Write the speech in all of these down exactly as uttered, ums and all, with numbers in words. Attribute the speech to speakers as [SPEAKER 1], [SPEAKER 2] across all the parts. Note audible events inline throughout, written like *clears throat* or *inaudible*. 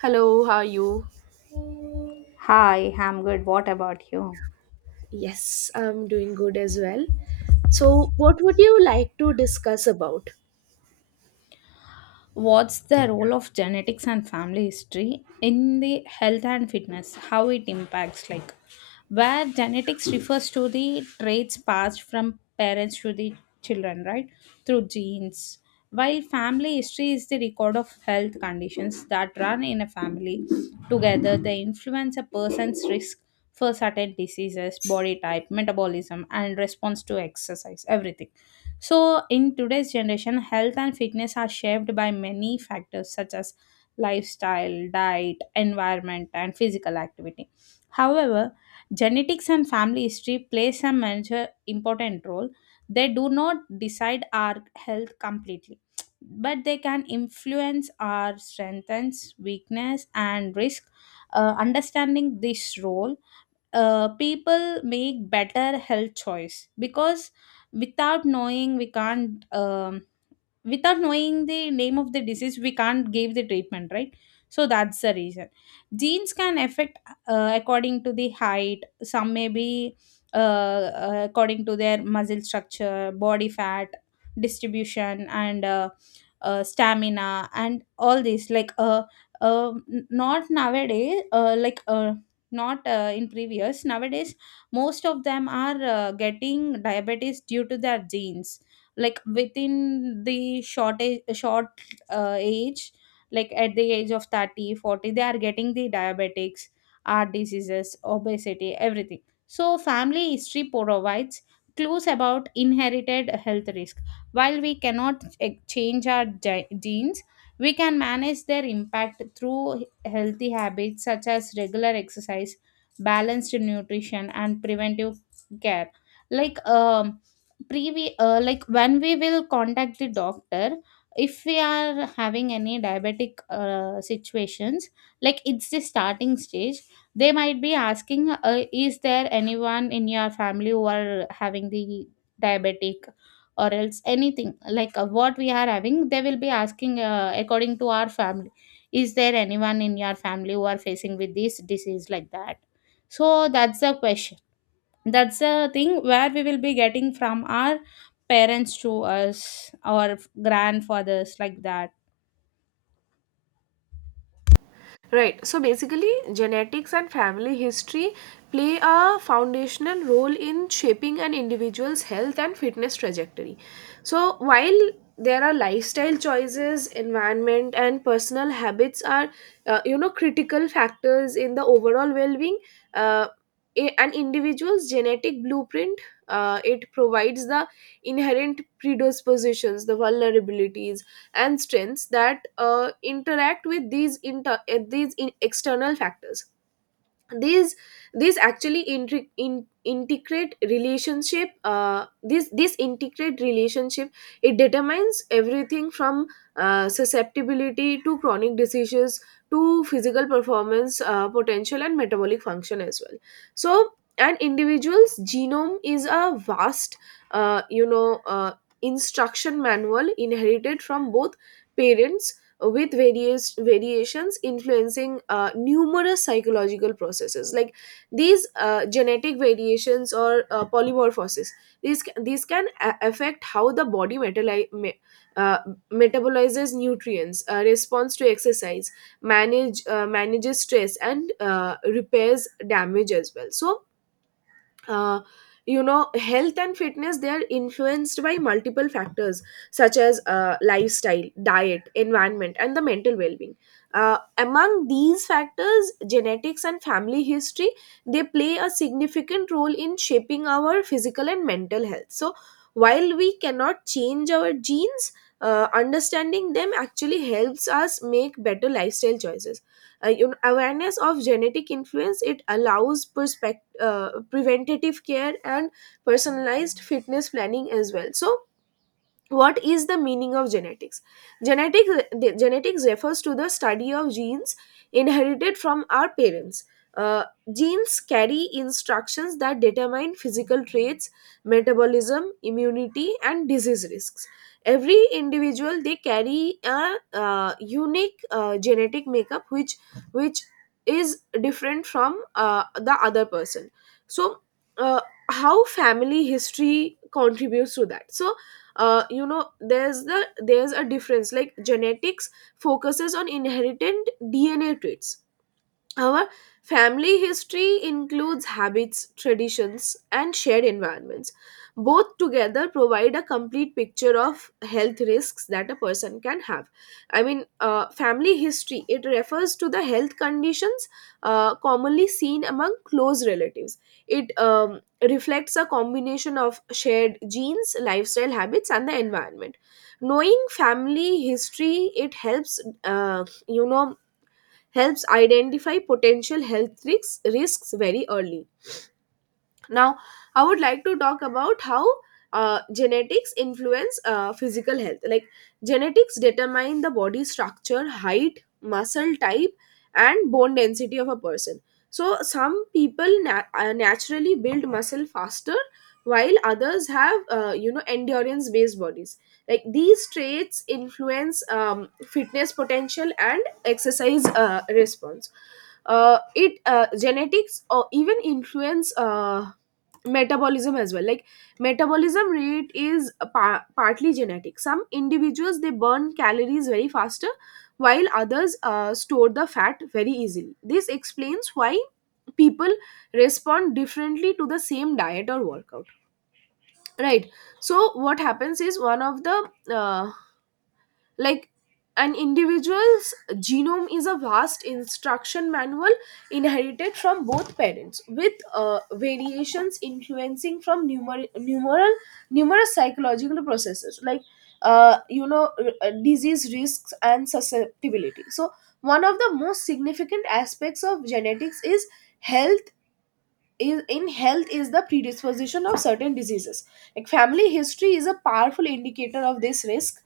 [SPEAKER 1] Hello, how are you?
[SPEAKER 2] Hi, I'm good. What about you?
[SPEAKER 1] Yes, I'm doing good as well. So, what would you like to discuss about?
[SPEAKER 2] What's the role of genetics and family history in the health and fitness? How it impacts, like where genetics refers to the traits passed from parents to the children, right? Through genes. While family history is the record of health conditions that run in a family together, they influence a person's risk for certain diseases, body type, metabolism, and response to exercise, everything. So, in today's generation, health and fitness are shaped by many factors such as lifestyle, diet, environment, and physical activity. However, genetics and family history plays a major important role. They do not decide our health completely, but they can influence our strengths, weakness, and risk. Uh, understanding this role, uh, people make better health choice because without knowing we can't um, without knowing the name of the disease we can't give the treatment, right? So that's the reason genes can affect. Uh, according to the height some may be, uh, uh, according to their muscle structure, body fat distribution, and uh, uh, stamina and all this. Like uh, uh, n- not nowadays uh, like uh, not uh, in previous Nowadays most of them are uh, getting diabetes due to their genes, like within the short age, short uh, age Like at the age of thirty, forty, they are getting the diabetics, heart diseases, obesity, everything. So family history provides clues about inherited health risk. While we cannot ch- change our ge- genes, we can manage their impact through healthy habits such as regular exercise, balanced nutrition, and preventive care. Like um previ- uh, like when we will contact the doctor, if we are having any diabetic uh, situations, like it's the starting stage, they might be asking, uh, is there anyone in your family who are having the diabetic or else anything. Like uh, what we are having they will be asking, uh, according to our family, is there anyone in your family who are facing with this disease, like that. So that's the question. That's a thing where we will be getting from our parents to us, our grandfathers, like that.
[SPEAKER 1] Right. So basically, genetics and family history play a foundational role in shaping an individual's health and fitness trajectory. So while there are lifestyle choices, environment, and personal habits are, uh, you know, critical factors in the overall well-being. Uh, a- an individual's genetic blueprint uh, it provides the inherent predispositions, the vulnerabilities, and strengths that uh, interact with these inter- uh, these in external factors these these actually intri- in, integrate relationship, uh, this this integrate relationship, it determines everything from uh, susceptibility to chronic diseases to physical performance, uh, potential and metabolic function as well. So an individual's genome is a vast, uh, you know uh, instruction manual inherited from both parents, with various variations influencing uh, numerous psychological processes like these. Uh, genetic variations or uh, polymorphosis, these ca- these can a- affect how the body metali- me- uh, metabolizes nutrients, uh, responds to exercise, manage uh, manages stress, and uh, repairs damage as well. So uh, you know health and fitness, they are influenced by multiple factors such as uh, lifestyle, diet, environment, and the mental well-being. Uh, among these factors, genetics and family history, they play a significant role in shaping our physical and mental health. So while we cannot change our genes, uh, understanding them actually helps us make better lifestyle choices. Uh, you know, awareness of genetic influence, it allows perspective, uh, preventative care and personalized fitness planning as well. So what is the meaning of genetics? genetic Genetics refers to the study of genes inherited from our parents. Uh, Genes carry instructions that determine physical traits, metabolism, immunity, and disease risks. Every individual, they carry a uh, unique uh, genetic makeup which which is different from uh, the other person. So uh, how family history contributes to that. So uh, you know, there's the there's a difference. Like, genetics focuses on inherited DNA traits. Our family history includes habits, traditions, and shared environments. Both together provide a complete picture of health risks that a person can have. I mean, uh, family history, it refers to the health conditions uh, commonly seen among close relatives. It um, reflects a combination of shared genes, lifestyle habits, and the environment. Knowing family history, it helps, uh, you know, helps identify potential health risks, risks very early. Now I would like to talk about how uh, genetics influence uh, physical health. Like, genetics determine the body structure, height, muscle type, and bone density of a person. So some people na- uh, naturally build muscle faster, while others have uh, you know endurance based bodies. Like, these traits influence um, fitness potential and exercise uh, response. Uh, it uh, Genetics or even influence uh, metabolism as well. Like, metabolism rate is a par- partly genetic. Some individuals, they burn calories very faster, while others uh, store the fat very easily. This explains why people respond differently to the same diet or workout, right? So what happens is, one of the uh, like an individual's genome is a vast instruction manual inherited from both parents, with uh, variations influencing from numer- numeral, numerous psychological processes like, uh, you know r- uh, disease risks and susceptibility. So one of the most significant aspects of genetics is health is in health is the predisposition of certain diseases. Like, family history is a powerful indicator of this risk,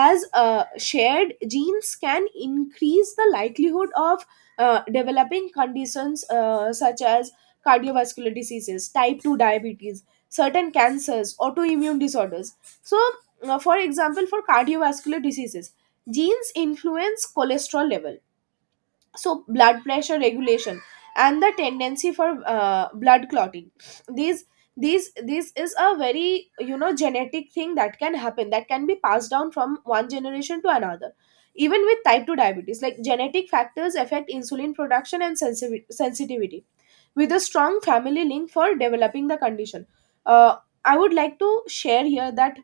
[SPEAKER 1] as uh, shared genes can increase the likelihood of uh, developing conditions uh, such as cardiovascular diseases, type two diabetes, certain cancers, autoimmune disorders. So uh, for example, for cardiovascular diseases, genes influence cholesterol level, so blood pressure regulation and the tendency for uh, blood clotting. These these This is a very, you know, genetic thing that can happen, that can be passed down from one generation to another. Even with type two diabetes, like, genetic factors affect insulin production and sensivi- sensitivity, with a strong family link for developing the condition. uh, I would like to share here that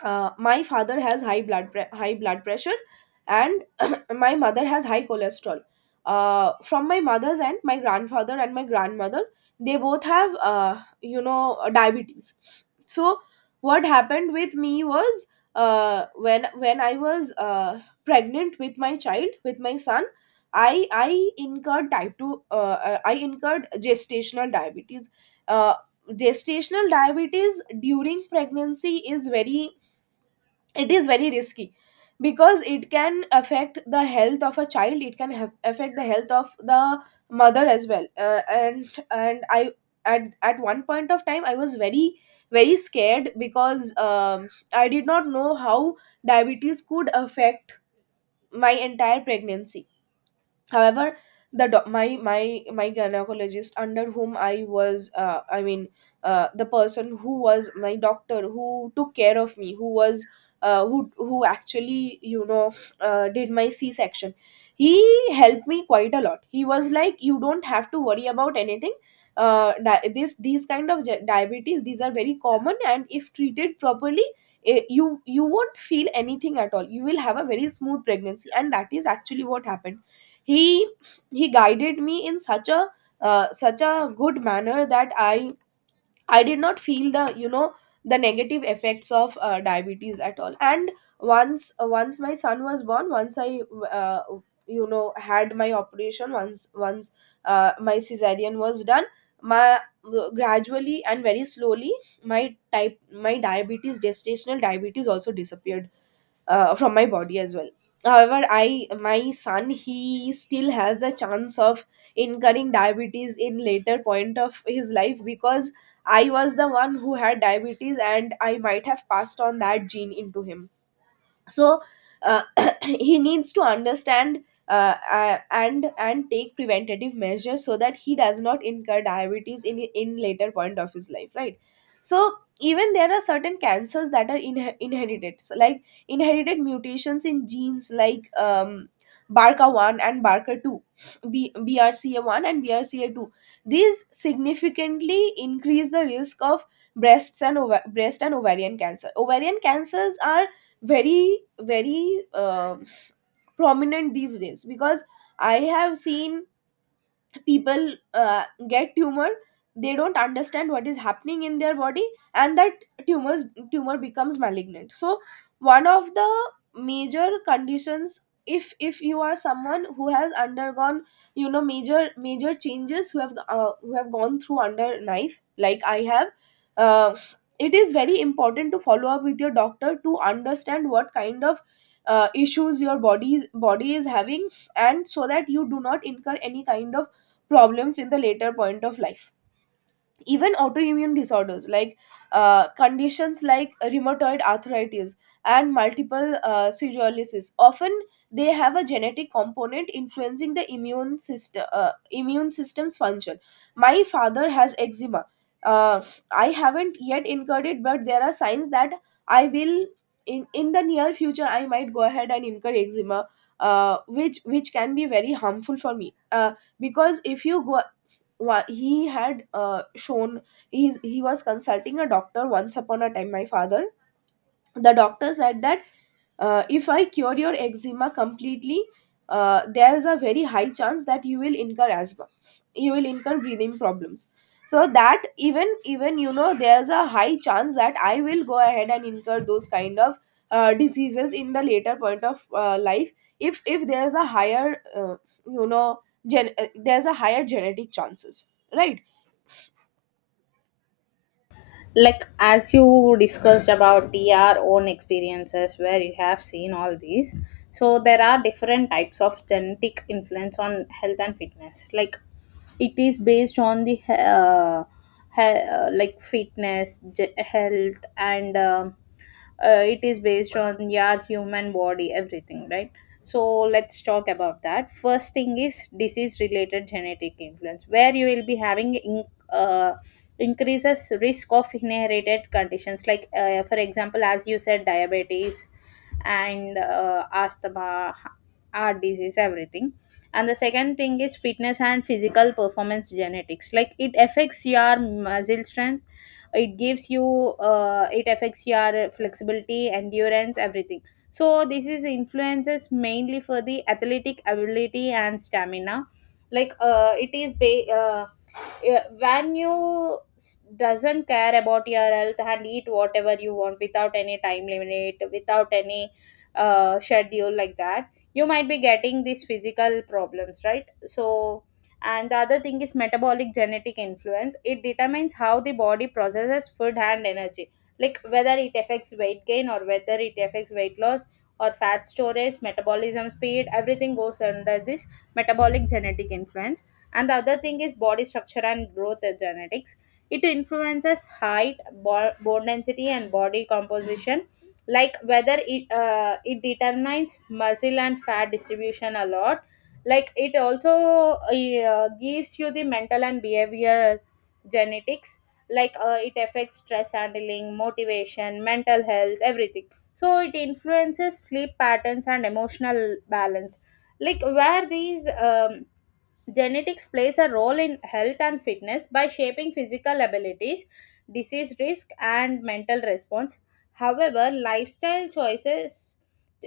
[SPEAKER 1] uh, my father has high blood pre- high blood pressure, and *clears throat* my mother has high cholesterol. Uh, from my mother's end, my grandfather and my grandmother, they both have, uh, you know diabetes. So what happened with me was, uh, when when I was, uh, pregnant with my child, with my son, I I incurred type two uh, uh, I incurred gestational diabetes. uh, Gestational diabetes during pregnancy is very, it is very risky, because it can affect the health of a child, it can have, affect the health of the mother as well. Uh, and and I, at, at one point of time, I was very very scared, because um, I did not know how diabetes could affect my entire pregnancy. However, the doc my my my gynecologist, under whom I was, uh, I mean, uh, the person who was my doctor, who took care of me, who was, uh, who who actually, you know, uh, did my c section he helped me quite a lot. He was like, you don't have to worry about anything. Uh, di- this These kind of ge- diabetes, these are very common, and if treated properly, eh, you you won't feel anything at all. You will have a very smooth pregnancy, and that is actually what happened. he he guided me in such a, uh, such a good manner, that I I did not feel the, you know, the negative effects of uh, diabetes at all. And once once my son was born, once I uh, you know, had my operation, once once uh, my cesarean was done, my gradually and very slowly, my type my diabetes, gestational diabetes, also disappeared uh, from my body as well. However, I my son, he still has the chance of incurring diabetes in later point of his life, because I was the one who had diabetes, and I might have passed on that gene into him. So uh, *coughs* *clears throat* he needs to understand, uh, uh, and and take preventative measures so that he does not incur diabetes in in later point of his life, right? So even there are certain cancers that are inhe- inherited. So like, inherited mutations in genes like, um, barca one and barca two, B- brca1 and B R C A two, these significantly increase the risk of breasts and ova- breast and ovarian cancer. Ovarian cancers are very very um prominent these days, because I have seen people uh, get tumor, they don't understand what is happening in their body, and that tumors tumor becomes malignant. So one of the major conditions, if if you are someone who has undergone, you know, major major changes, who have, uh, who have gone through under knife like I have, uh, it is very important to follow up with your doctor to understand what kind of uh, issues your body body is having, and so that you do not incur any kind of problems in the later point of life. Even autoimmune disorders, like, uh, conditions like rheumatoid arthritis and multiple uh, sclerosis often, they have a genetic component influencing the immune system, uh, immune system's function. My father has eczema. Uh, I haven't yet incurred it, but there are signs that I will. In in the near future I might go ahead and incur eczema, uh, which which can be very harmful for me. Uh, because if you go, wa- he had, uh, shown, he's, he was consulting a doctor once upon a time, my father. The doctor said that, uh, if I cure your eczema completely, uh, there's a very high chance that you will incur asthma, you will incur breathing problems. So that even, even you know, there's a high chance that I will go ahead and incur those kind of uh, diseases in the later point of uh, life, if if there's a higher, uh, you know gen- uh, there's a higher genetic chances, right?
[SPEAKER 2] Like as you discussed about your own experiences where you have seen all these, so there are different types of genetic influence on health and fitness. Like it is based on the uh, he- uh, like fitness ge- health and um uh, it is based on your human body, everything, right? So let's talk about that. First thing is disease related genetic influence where you will be having in, uh, increases risk of inherited conditions, like uh, for example as you said, diabetes and uh, asthma, heart disease, everything. And the second thing is fitness and physical performance genetics, like it affects your muscle strength, it gives you, uh, it affects your flexibility, endurance, everything. So this is influences mainly for the athletic ability and stamina. like uh, it is ba- uh, yeah, when you s- doesn't care about your health and eat whatever you want without any time limit, without any uh, schedule like that, you might be getting these physical problems, right? So, and the other thing is metabolic genetic influence. It determines how the body processes food and energy, like whether it affects weight gain or whether it affects weight loss or fat storage, metabolism speed, everything goes under this metabolic genetic influence. And the other thing is body structure and growth genetics. It influences height, bo- bone density, and body composition, like whether it uh, it determines muscle and fat distribution a lot. Like it also uh, gives you the mental and behavior genetics, like uh, it affects stress handling, motivation, mental health, everything. So it influences sleep patterns and emotional balance. Like where these um, Genetics plays a role in health and fitness by shaping physical abilities, disease risk, and mental response. However, lifestyle choices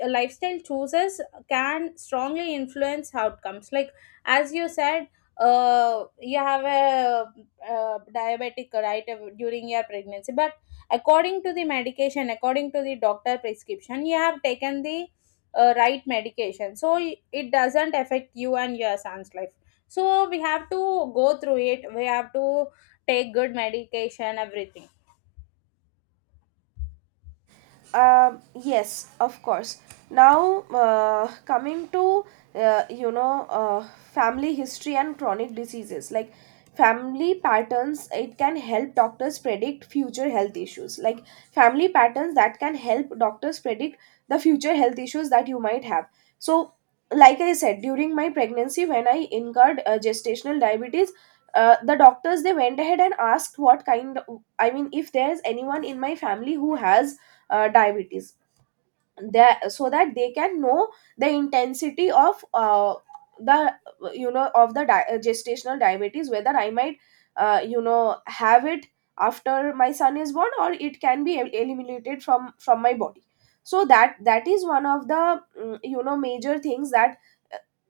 [SPEAKER 2] lifestyle choices can strongly influence outcomes, like as you said, uh, you have a, uh, diabetic, right, uh, during your pregnancy. But according to the medication, according to the doctor prescription, you have taken the uh, right medication, so it doesn't affect you and your son's life. So we have to go through it, we have to take good medication, everything.
[SPEAKER 1] Um, yes, of course. Now, uh, coming to uh, you know uh, family history and chronic diseases. Like, family patterns, it can help doctors predict future health issues. Like, family patterns that can help doctors predict the future health issues that you might have. So, like I said, during my pregnancy, when I incurred uh, gestational diabetes. Uh, the doctors, they went ahead and asked what kind, i mean if there's anyone in my family who has uh, diabetes, that so that they can know the intensity of uh, the, you know of the di- uh, gestational diabetes, whether I might uh, you know have it after my son is born, or it can be el- eliminated from from my body. So that, that is one of the mm, you know major things that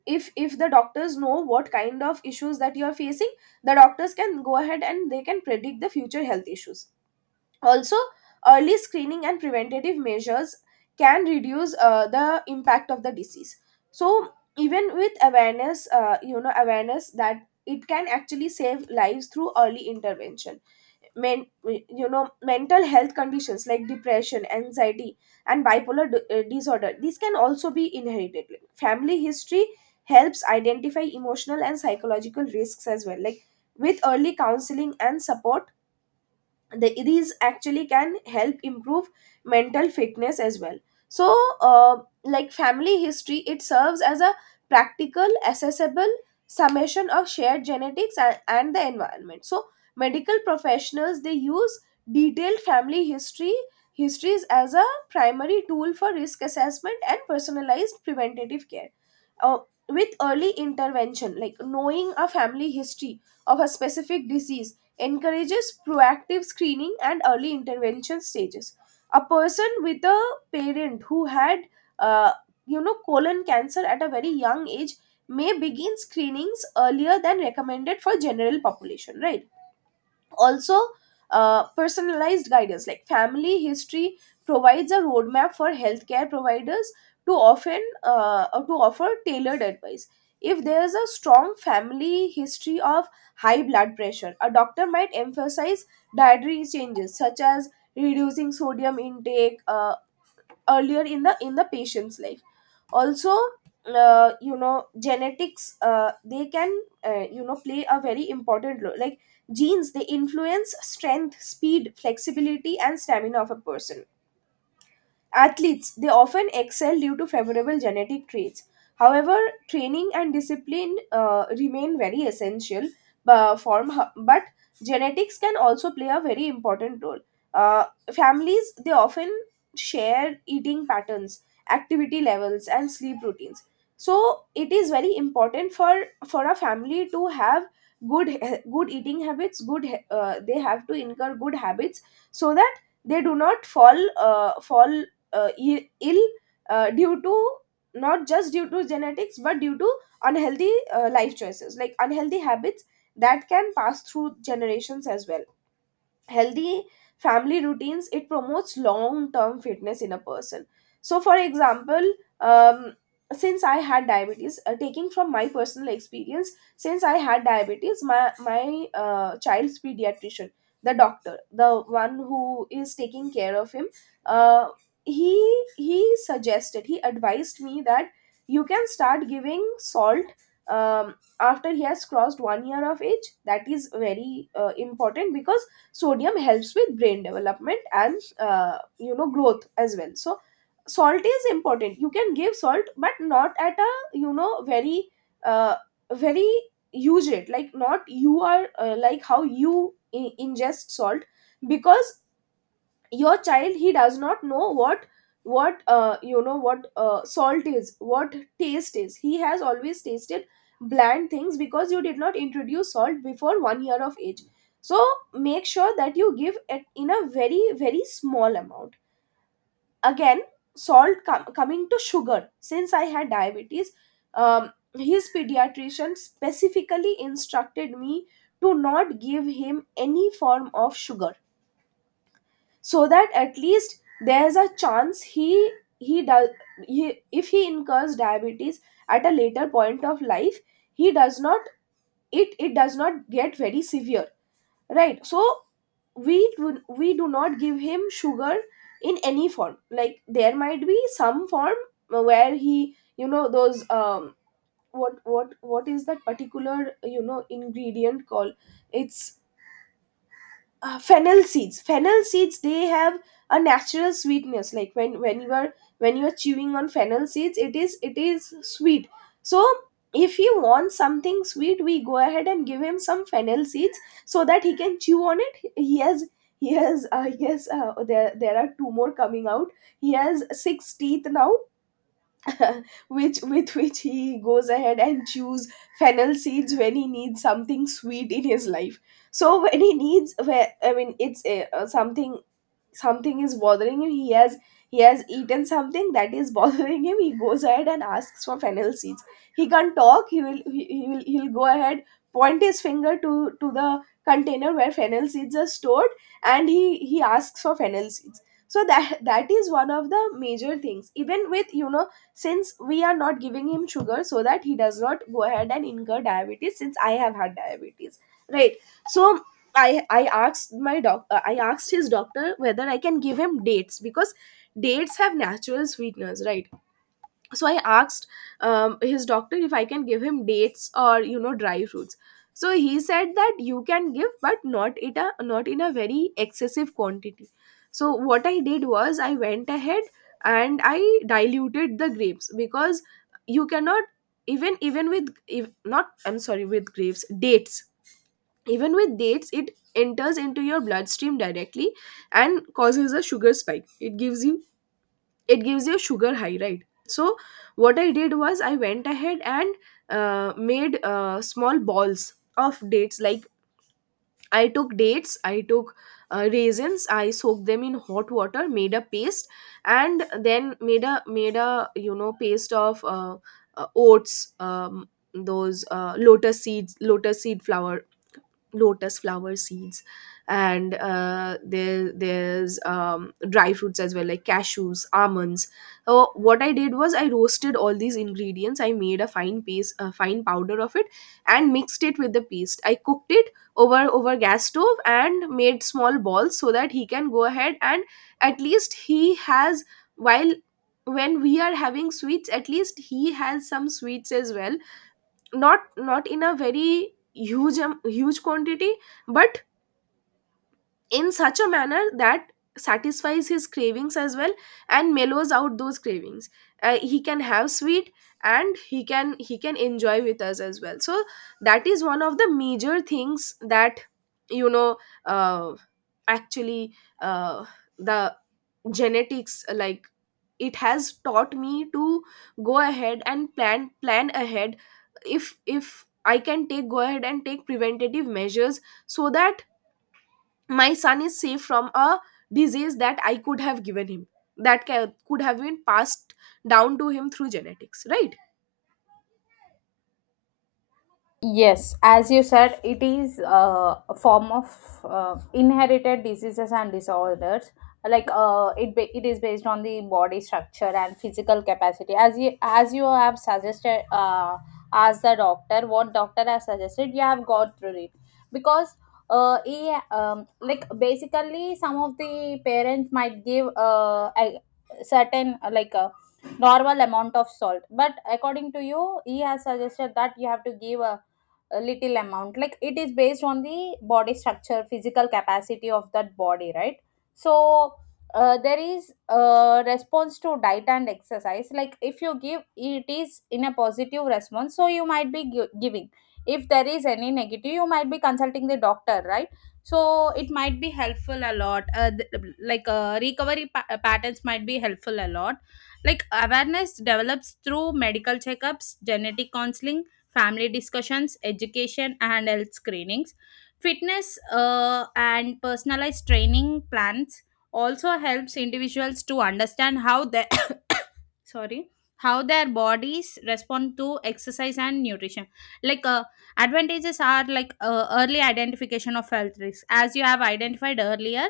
[SPEAKER 1] if if the doctors know what kind of issues that you are facing, the doctors can go ahead and they can predict the future health issues. Also, early screening and preventative measures can reduce uh, the impact of the disease. So even with awareness, uh, you know awareness that it can actually save lives through early intervention. Men, you know mental health conditions like depression, anxiety, and bipolar d- uh, disorder, these can also be inherited. Family history helps identify emotional and psychological risks as well, like with early counseling and support, the, these actually can help improve mental fitness as well. So uh, like family history, it serves as a practical, accessible summation of shared genetics and, and the environment. So medical professionals, they use detailed family history histories as a primary tool for risk assessment and personalized preventative care. uh, with early intervention, like knowing a family history of a specific disease, encourages proactive screening and early intervention stages. A person with a parent who had, uh, you know, colon cancer at a very young age, may begin screenings earlier than recommended for general population, right? Also, uh, personalized guidance, like family history, provides a roadmap for healthcare providers to often uh, uh, to offer tailored advice. If there is a strong family history of high blood pressure, a doctor might emphasize dietary changes such as reducing sodium intake uh, earlier in the in the patient's life. Also, uh, you know genetics, uh, they can, uh, you know play a very important role. Like genes, they influence strength, speed, flexibility, and stamina of a person. Athletes, they often excel due to favorable genetic traits. However, training and discipline uh, remain very essential uh, form, but genetics can also play a very important role. Uh, Families, they often share eating patterns, activity levels, and sleep routines. So it is very important for for a family to have good good eating habits. Good, uh, they have to incur good habits so that they do not fall uh, fall uh, i- ill uh, due to, not just due to genetics, but due to unhealthy uh, life choices. Like unhealthy habits that can pass through generations as well. Healthy family routines, it promotes long term fitness in a person. So for example, um, since I had diabetes, uh, taking from my personal experience, since I had diabetes, my my uh, child's pediatrician, the doctor, the one who is taking care of him, uh, he he suggested, he advised me that you can start giving salt um, after he has crossed one year of age. That is very uh, important because sodium helps with brain development and, uh, you know growth as well. So salt is important, you can give salt, but not at a, you know very uh, very huge rate. Like not, you are uh, like how you in- ingest salt, because your child, he does not know what, what uh, you know what uh, salt is, what taste is. He has always tasted bland things because you did not introduce salt before one year of age. So make sure that you give it in a very, very small amount. Again, salt com- coming to sugar, since I had diabetes, um, his pediatrician specifically instructed me to not give him any form of sugar, so that at least there's a chance, he he does he, if he incurs diabetes at a later point of life, he does not, it it does not get very severe, right? So we do, we do not give him sugar in any form. Like there might be some form where he, you know, those, um, what what what is that particular, you know ingredient called? It's uh, fennel seeds. Fennel seeds, they have a natural sweetness. Like when, when you are when you are chewing on fennel seeds, it is, it is sweet. So if he wants something sweet, we go ahead and give him some fennel seeds so that he can chew on it. He has, he has I guess, uh, there there are two more coming out. He has six teeth now *laughs* which with which he goes ahead and chews fennel seeds when he needs something sweet in his life. So when he needs, where I mean, it's uh, uh, something, something is bothering him. He has, he has eaten something that is *laughs* bothering him, he goes ahead and asks for fennel seeds. He can't talk, he will, he, he will, he'll go ahead, point his finger to to the container where fennel seeds are stored, and he he asks for fennel seeds. So that, that is one of the major things. Even with, you know, since we are not giving him sugar, so that he does not go ahead and incur diabetes, since I have had diabetes, right? So I I asked my doc uh, I asked his doctor whether I can give him dates, because dates have natural sweeteners, right? So I asked, um, his doctor, if I can give him dates, or you know, dry fruits. So he said that you can give, but not in a, not in a very excessive quantity. So what I did was, I went ahead and I diluted the grapes, because you cannot, even, even with if not I'm sorry, with grapes dates. Even with dates, it enters into your bloodstream directly and causes a sugar spike. It gives you, it gives you a sugar high, right? So what I did was, I went ahead and uh, made uh, small balls of dates. Like I took dates, I took uh, raisins, I soaked them in hot water, made a paste, and then made a, made a you know, paste of uh, uh, oats, um, those uh, lotus seeds, lotus seed flowers, lotus flower seeds, and uh, there there's, um, dry fruits as well, like cashews, almonds. So what I did was, I roasted all these ingredients, I made a fine paste, a fine powder of it, and mixed it with the paste. I cooked it over, over gas stove, and made small balls so that he can go ahead, and at least he has, while, when we are having sweets, at least he has some sweets as well. Not, not in a very huge am- huge quantity, but in such a manner that satisfies his cravings as well and mellows out those cravings. Uh, he can have sweet, and he can, he can enjoy with us as well. So that is one of the major things that, you know, uh, actually, uh, the genetics, like, it has taught me to go ahead and plan plan ahead. If if I can take go ahead and take preventative measures so that my son is safe from a disease that I could have given him, that ca- could have been passed down to him through genetics, right?
[SPEAKER 2] Yes, as you said, it is uh, a form of uh, inherited diseases and disorders. Like uh, it, ba- it is based on the body structure and physical capacity. As you as you have suggested, uh, as the doctor, what doctor has suggested, you have gone through it, because uh, he, um, like basically some of the parents might give uh, a certain uh, like a normal amount of salt, but according to you, he has suggested that you have to give a a little amount, like it is based on the body structure, physical capacity of that body, right? So uh, there is a response to diet and exercise, like if you give it is in a positive response, so you might be gi- giving. If there is any negative you might be consulting the doctor, right? So it might be helpful a lot. Uh, th- like uh, recovery pa- uh, patterns might be helpful a lot. Like awareness develops through medical checkups, genetic counseling, family discussions, education, and health screenings. Fitness uh, and personalized training plans also helps individuals to understand how their *coughs* sorry, how their bodies respond to exercise and nutrition. Like uh, advantages are like, uh, early identification of health risks, as you have identified earlier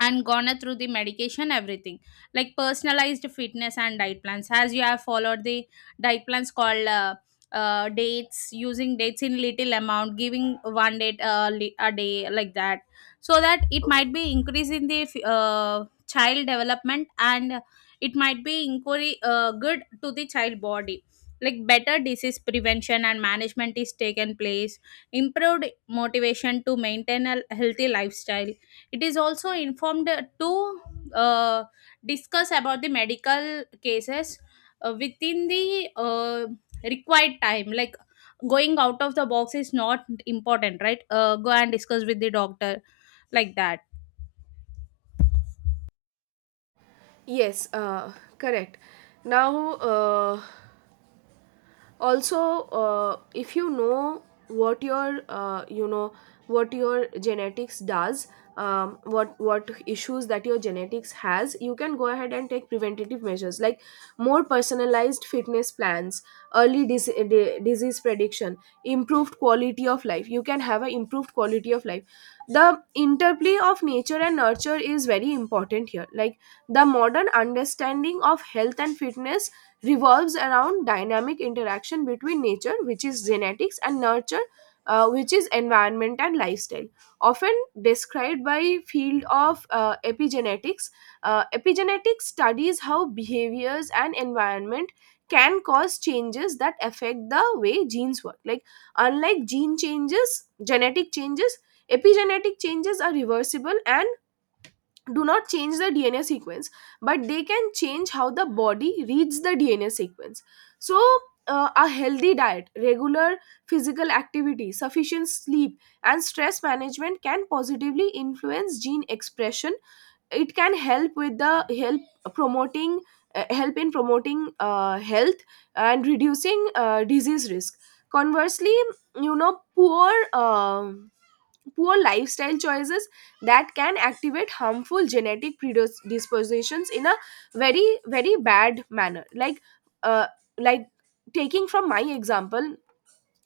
[SPEAKER 2] and gone through the medication, everything. Like personalized fitness and diet plans, as you have followed the diet plans called, uh, uh, dates, using dates in little amount, giving one date uh, li- a day, like that. So that it might be increase in the f- uh, child development, and it might be inquiry uh, good to the child body. Like better disease prevention and management is taken place, improved motivation to maintain a healthy lifestyle. It is also informed to uh, discuss about the medical cases uh, within the uh, required time, like going out of the box is not important, right? Uh, go and discuss with the doctor, like that.
[SPEAKER 1] Yes, uh, correct. Now, uh, also, uh, if you know what your, uh, you know what your genetics does, um, what what issues that your genetics has, you can go ahead and take preventative measures like more personalized fitness plans, early dis- di- disease prediction, improved quality of life. You can have an improved quality of life. The interplay of nature and nurture is very important here. Like the modern understanding of health and fitness revolves around dynamic interaction between nature, which is genetics, and nurture, uh, which is environment and lifestyle. Often described by field of uh, epigenetics, uh, epigenetics studies how behaviors and environment can cause changes that affect the way genes work. Like unlike gene changes, genetic changes, epigenetic changes are reversible and do not change the D N A sequence, but they can change how the body reads the D N A sequence. So, uh, a healthy diet, regular physical activity, sufficient sleep, and stress management can positively influence gene expression. It can help with the help promoting uh, help in promoting uh, health and reducing uh, disease risk. Conversely, you know, poor. um poor lifestyle choices, that can activate harmful genetic predispositions in a very, very bad manner. Like uh, like taking from my example,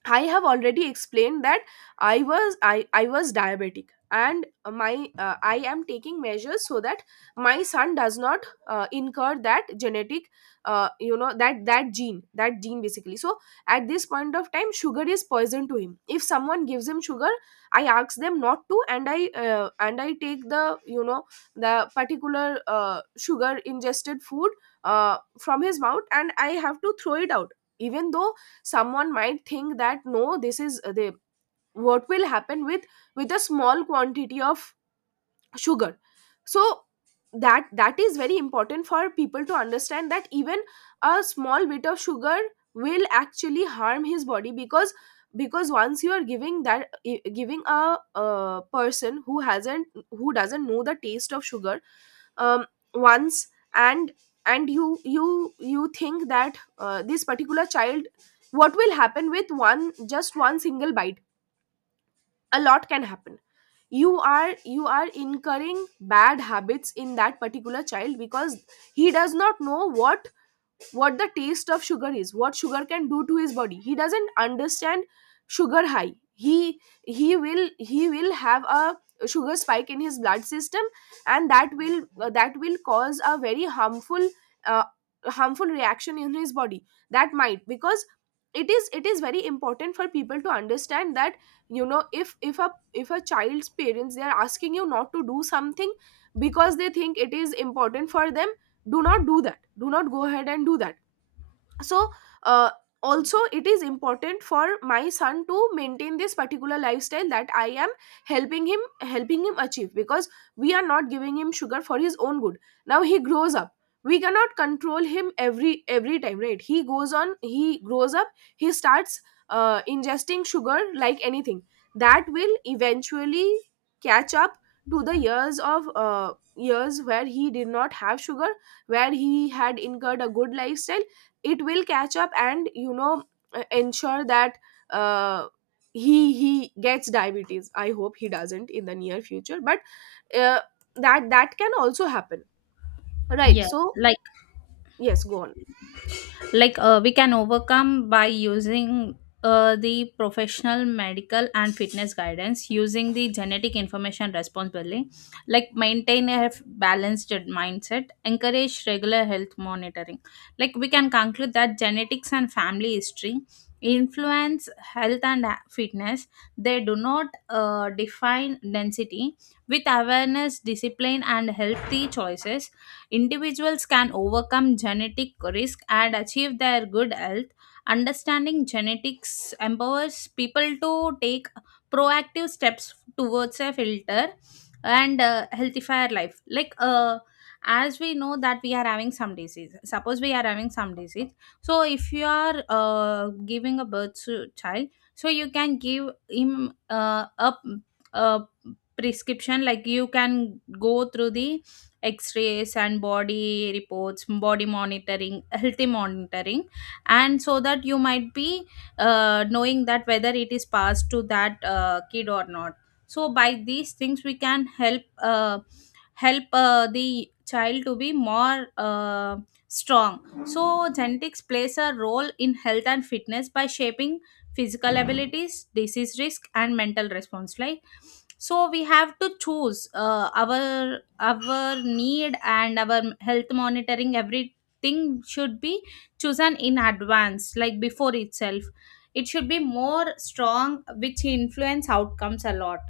[SPEAKER 1] I have already explained that I was I I was diabetic, and my uh, I am taking measures so that my son does not uh, incur that genetic, uh, you know that, that gene that gene basically. So at this point of time, sugar is poison to him. If someone gives him sugar, I ask them not to, and I uh, and I take the, you know, the particular uh, sugar ingested food uh, from his mouth, and I have to throw it out. Even though someone might think that, no, this is uh, the what will happen with with a small quantity of sugar. So that, that is very important for people to understand that even a small bit of sugar will actually harm his body. because because once you are giving that i- giving a, a person who hasn't, who doesn't know the taste of sugar, um, once, and and you you you think that, uh, this particular child, what will happen with one just one single bite. A lot can happen. you are you are incurring bad habits in that particular child because he does not know what what the taste of sugar is, what sugar can do to his body. He doesn't understand sugar high. he he will, he will have a sugar spike in his blood system, and that will, that will cause a very harmful, uh, harmful reaction in his body. That might, because it is, it is very important for people to understand that, you know, if if a, if a child's parents, they are asking you not to do something because they think it is important for them, do not do that. Do not go ahead and do that. So uh, also, it is important for my son to maintain this particular lifestyle that I am helping him helping him achieve, because we are not giving him sugar for his own good. Now he grows up, we cannot control him every every time, right? He goes on, he grows up, he starts uh, ingesting sugar like anything, that will eventually catch up to the years of, uh, years where he did not have sugar, where he had incurred a good lifestyle. It will catch up, and you know, uh, ensure that, uh, he he gets diabetes. I hope he doesn't in the near future, but uh, that, that can also happen, right?
[SPEAKER 2] Yes.
[SPEAKER 1] So
[SPEAKER 2] like
[SPEAKER 1] yes, go on.
[SPEAKER 2] like uh, we can overcome by using uh, the professional medical and fitness guidance, using the genetic information responsibly, like maintain a balanced mindset, encourage regular health monitoring. Like we can conclude that genetics and family history influence health and ha- fitness. They do not uh, define density. With awareness, discipline, and healthy choices, individuals can overcome genetic risk and achieve their good health. Understanding genetics empowers people to take proactive steps towards a filter and uh, healthifier life. Like, uh, as we know that we are having some disease, suppose we are having some disease, so if you are uh, giving a birth to child, so you can give him uh, a, a prescription, like you can go through the x-rays and body reports, body monitoring, healthy monitoring, and so that you might be uh, knowing that whether it is passed to that uh, kid or not. So by these things we can help uh, help uh, the child to be more uh, strong. So genetics plays a role in health and fitness by shaping physical abilities, disease risk, and mental response. Like so we have to choose, uh, our our need and our health monitoring, everything should be chosen in advance, like before itself. It should be more strong, which influence outcomes a lot.